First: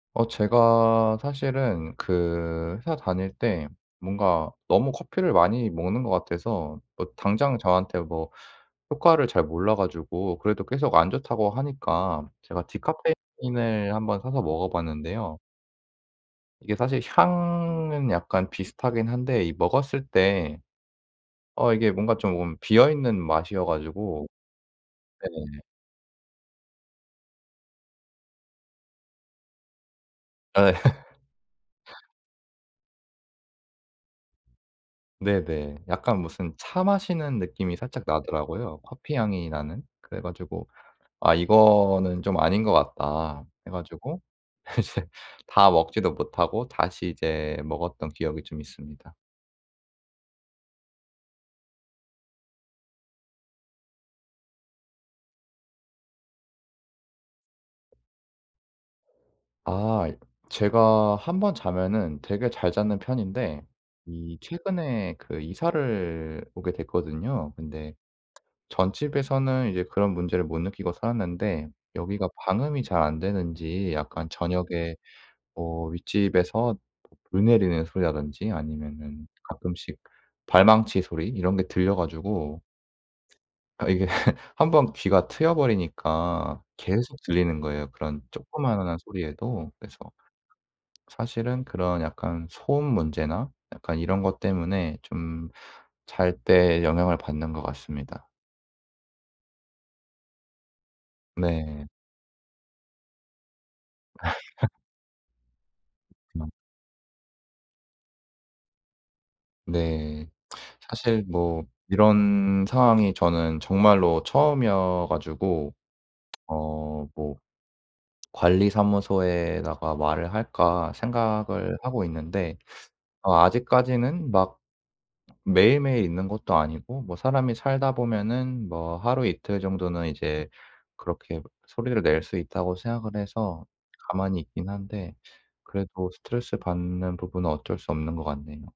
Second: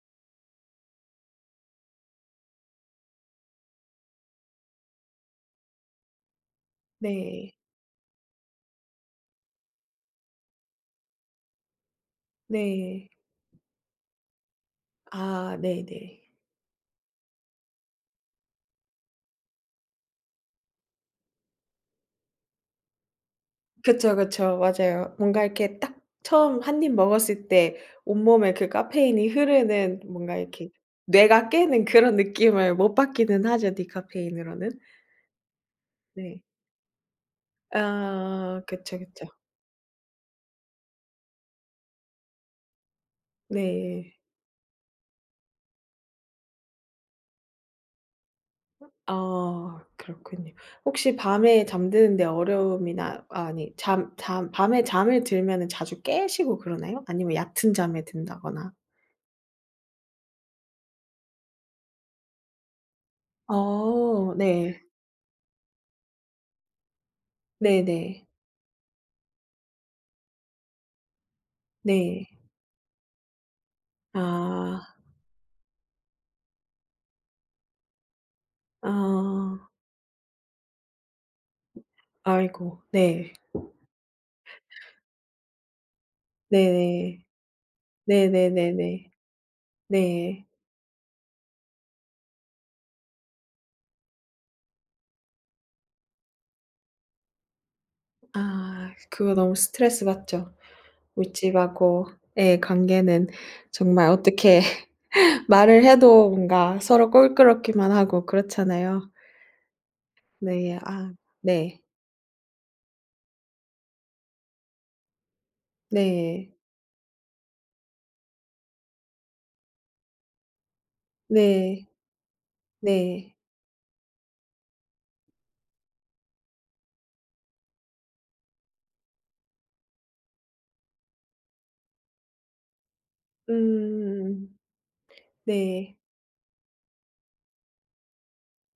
어 제가 사실은 그 회사 다닐 때 뭔가 너무 커피를 많이 먹는 것 같아서 뭐 네. 당장 저한테 뭐 효과를 잘 몰라 가지고 그래도 계속 안 좋다고 하니까 제가 네. 디카페인을 한번 사서 먹어 봤는데요. 아 네네. 이게 사실 향은 약간 비슷하긴 한데 이 먹었을 때 어 이게 뭔가 좀 비어 있는 맛이어 그쵸, 가지고 그쵸. 맞아요. 뭔가 네네. 이렇게 딱 처음 1 입 먹었을 때 온몸에 그 카페인이 흐르는 뭔가 아 이렇게 예. 뇌가 깨는 그런 느낌을 못 받기는 하죠 디카페인으로는. 네네. 약간 네. 무슨 차 마시는 느낌이 살짝 아 나더라고요, 그쵸, 커피 그쵸. 향이 나는. 그래 가지고 '아 이거는 좀 아닌 것 같다.' 해 네. 가지고 이제 다 먹지도 못하고 다시 이제 먹었던 기억이 좀 아 있습니다. 아 그렇군요. 혹시 밤에 잠드는데 어려움이나 아니 잠 잠 밤에 잠이 들면은 자주 깨시고 그러나요? 아니면 얕은 잠에 든다거나. 아 제가 1 번 자면은 되게 잘 자는 편인데 어 이 네. 최근에 그 이사를 오게 됐거든요. 근데 네네. 전 집에서는 이제 그런 문제를 못 느끼고 살았는데 네. 여기가 방음이 잘 안 되는지 약간 아. 저녁에 뭐 윗집에서 물 내리는 소리라든지 아니면은 아. 가끔씩 발망치 소리 이런 게 들려 가지고 아이고 네. 아 이게 1 번 귀가 트여 버리니까 계속 네네. 들리는 거예요 그런 조그마한 네네네네. 소리에도. 그래서 네. 사실은 그런 약간 소음 문제나 약간 이런 것 때문에 좀 잘 때 영향을 받는 것 같습니다. 아. 그거 너무 스트레스받죠. 네. 윗집하고의 관계는 정말 어떻게 말을 해도 음. 뭔가 서로 껄끄럽기만 하고 그렇잖아요. 네. 네. 아 사실 뭐 네. 이런 상황이 저는 정말로 처음이어 가지고 네. 어 뭐 '관리사무소에다가 말을 할까.' 생각을 네. 하고 있는데 네. 어 아직까지는 막 매일매일 있는 것도 아니고 뭐 사람이 살다 보면은 뭐 하루 이틀 정도는 이제 그렇게 소리를 낼 수 있다고 생각을 해서 가만히 음. 있긴 한데 네. 그래도 스트레스받는 부분은 어쩔 수 없는 것 같네요.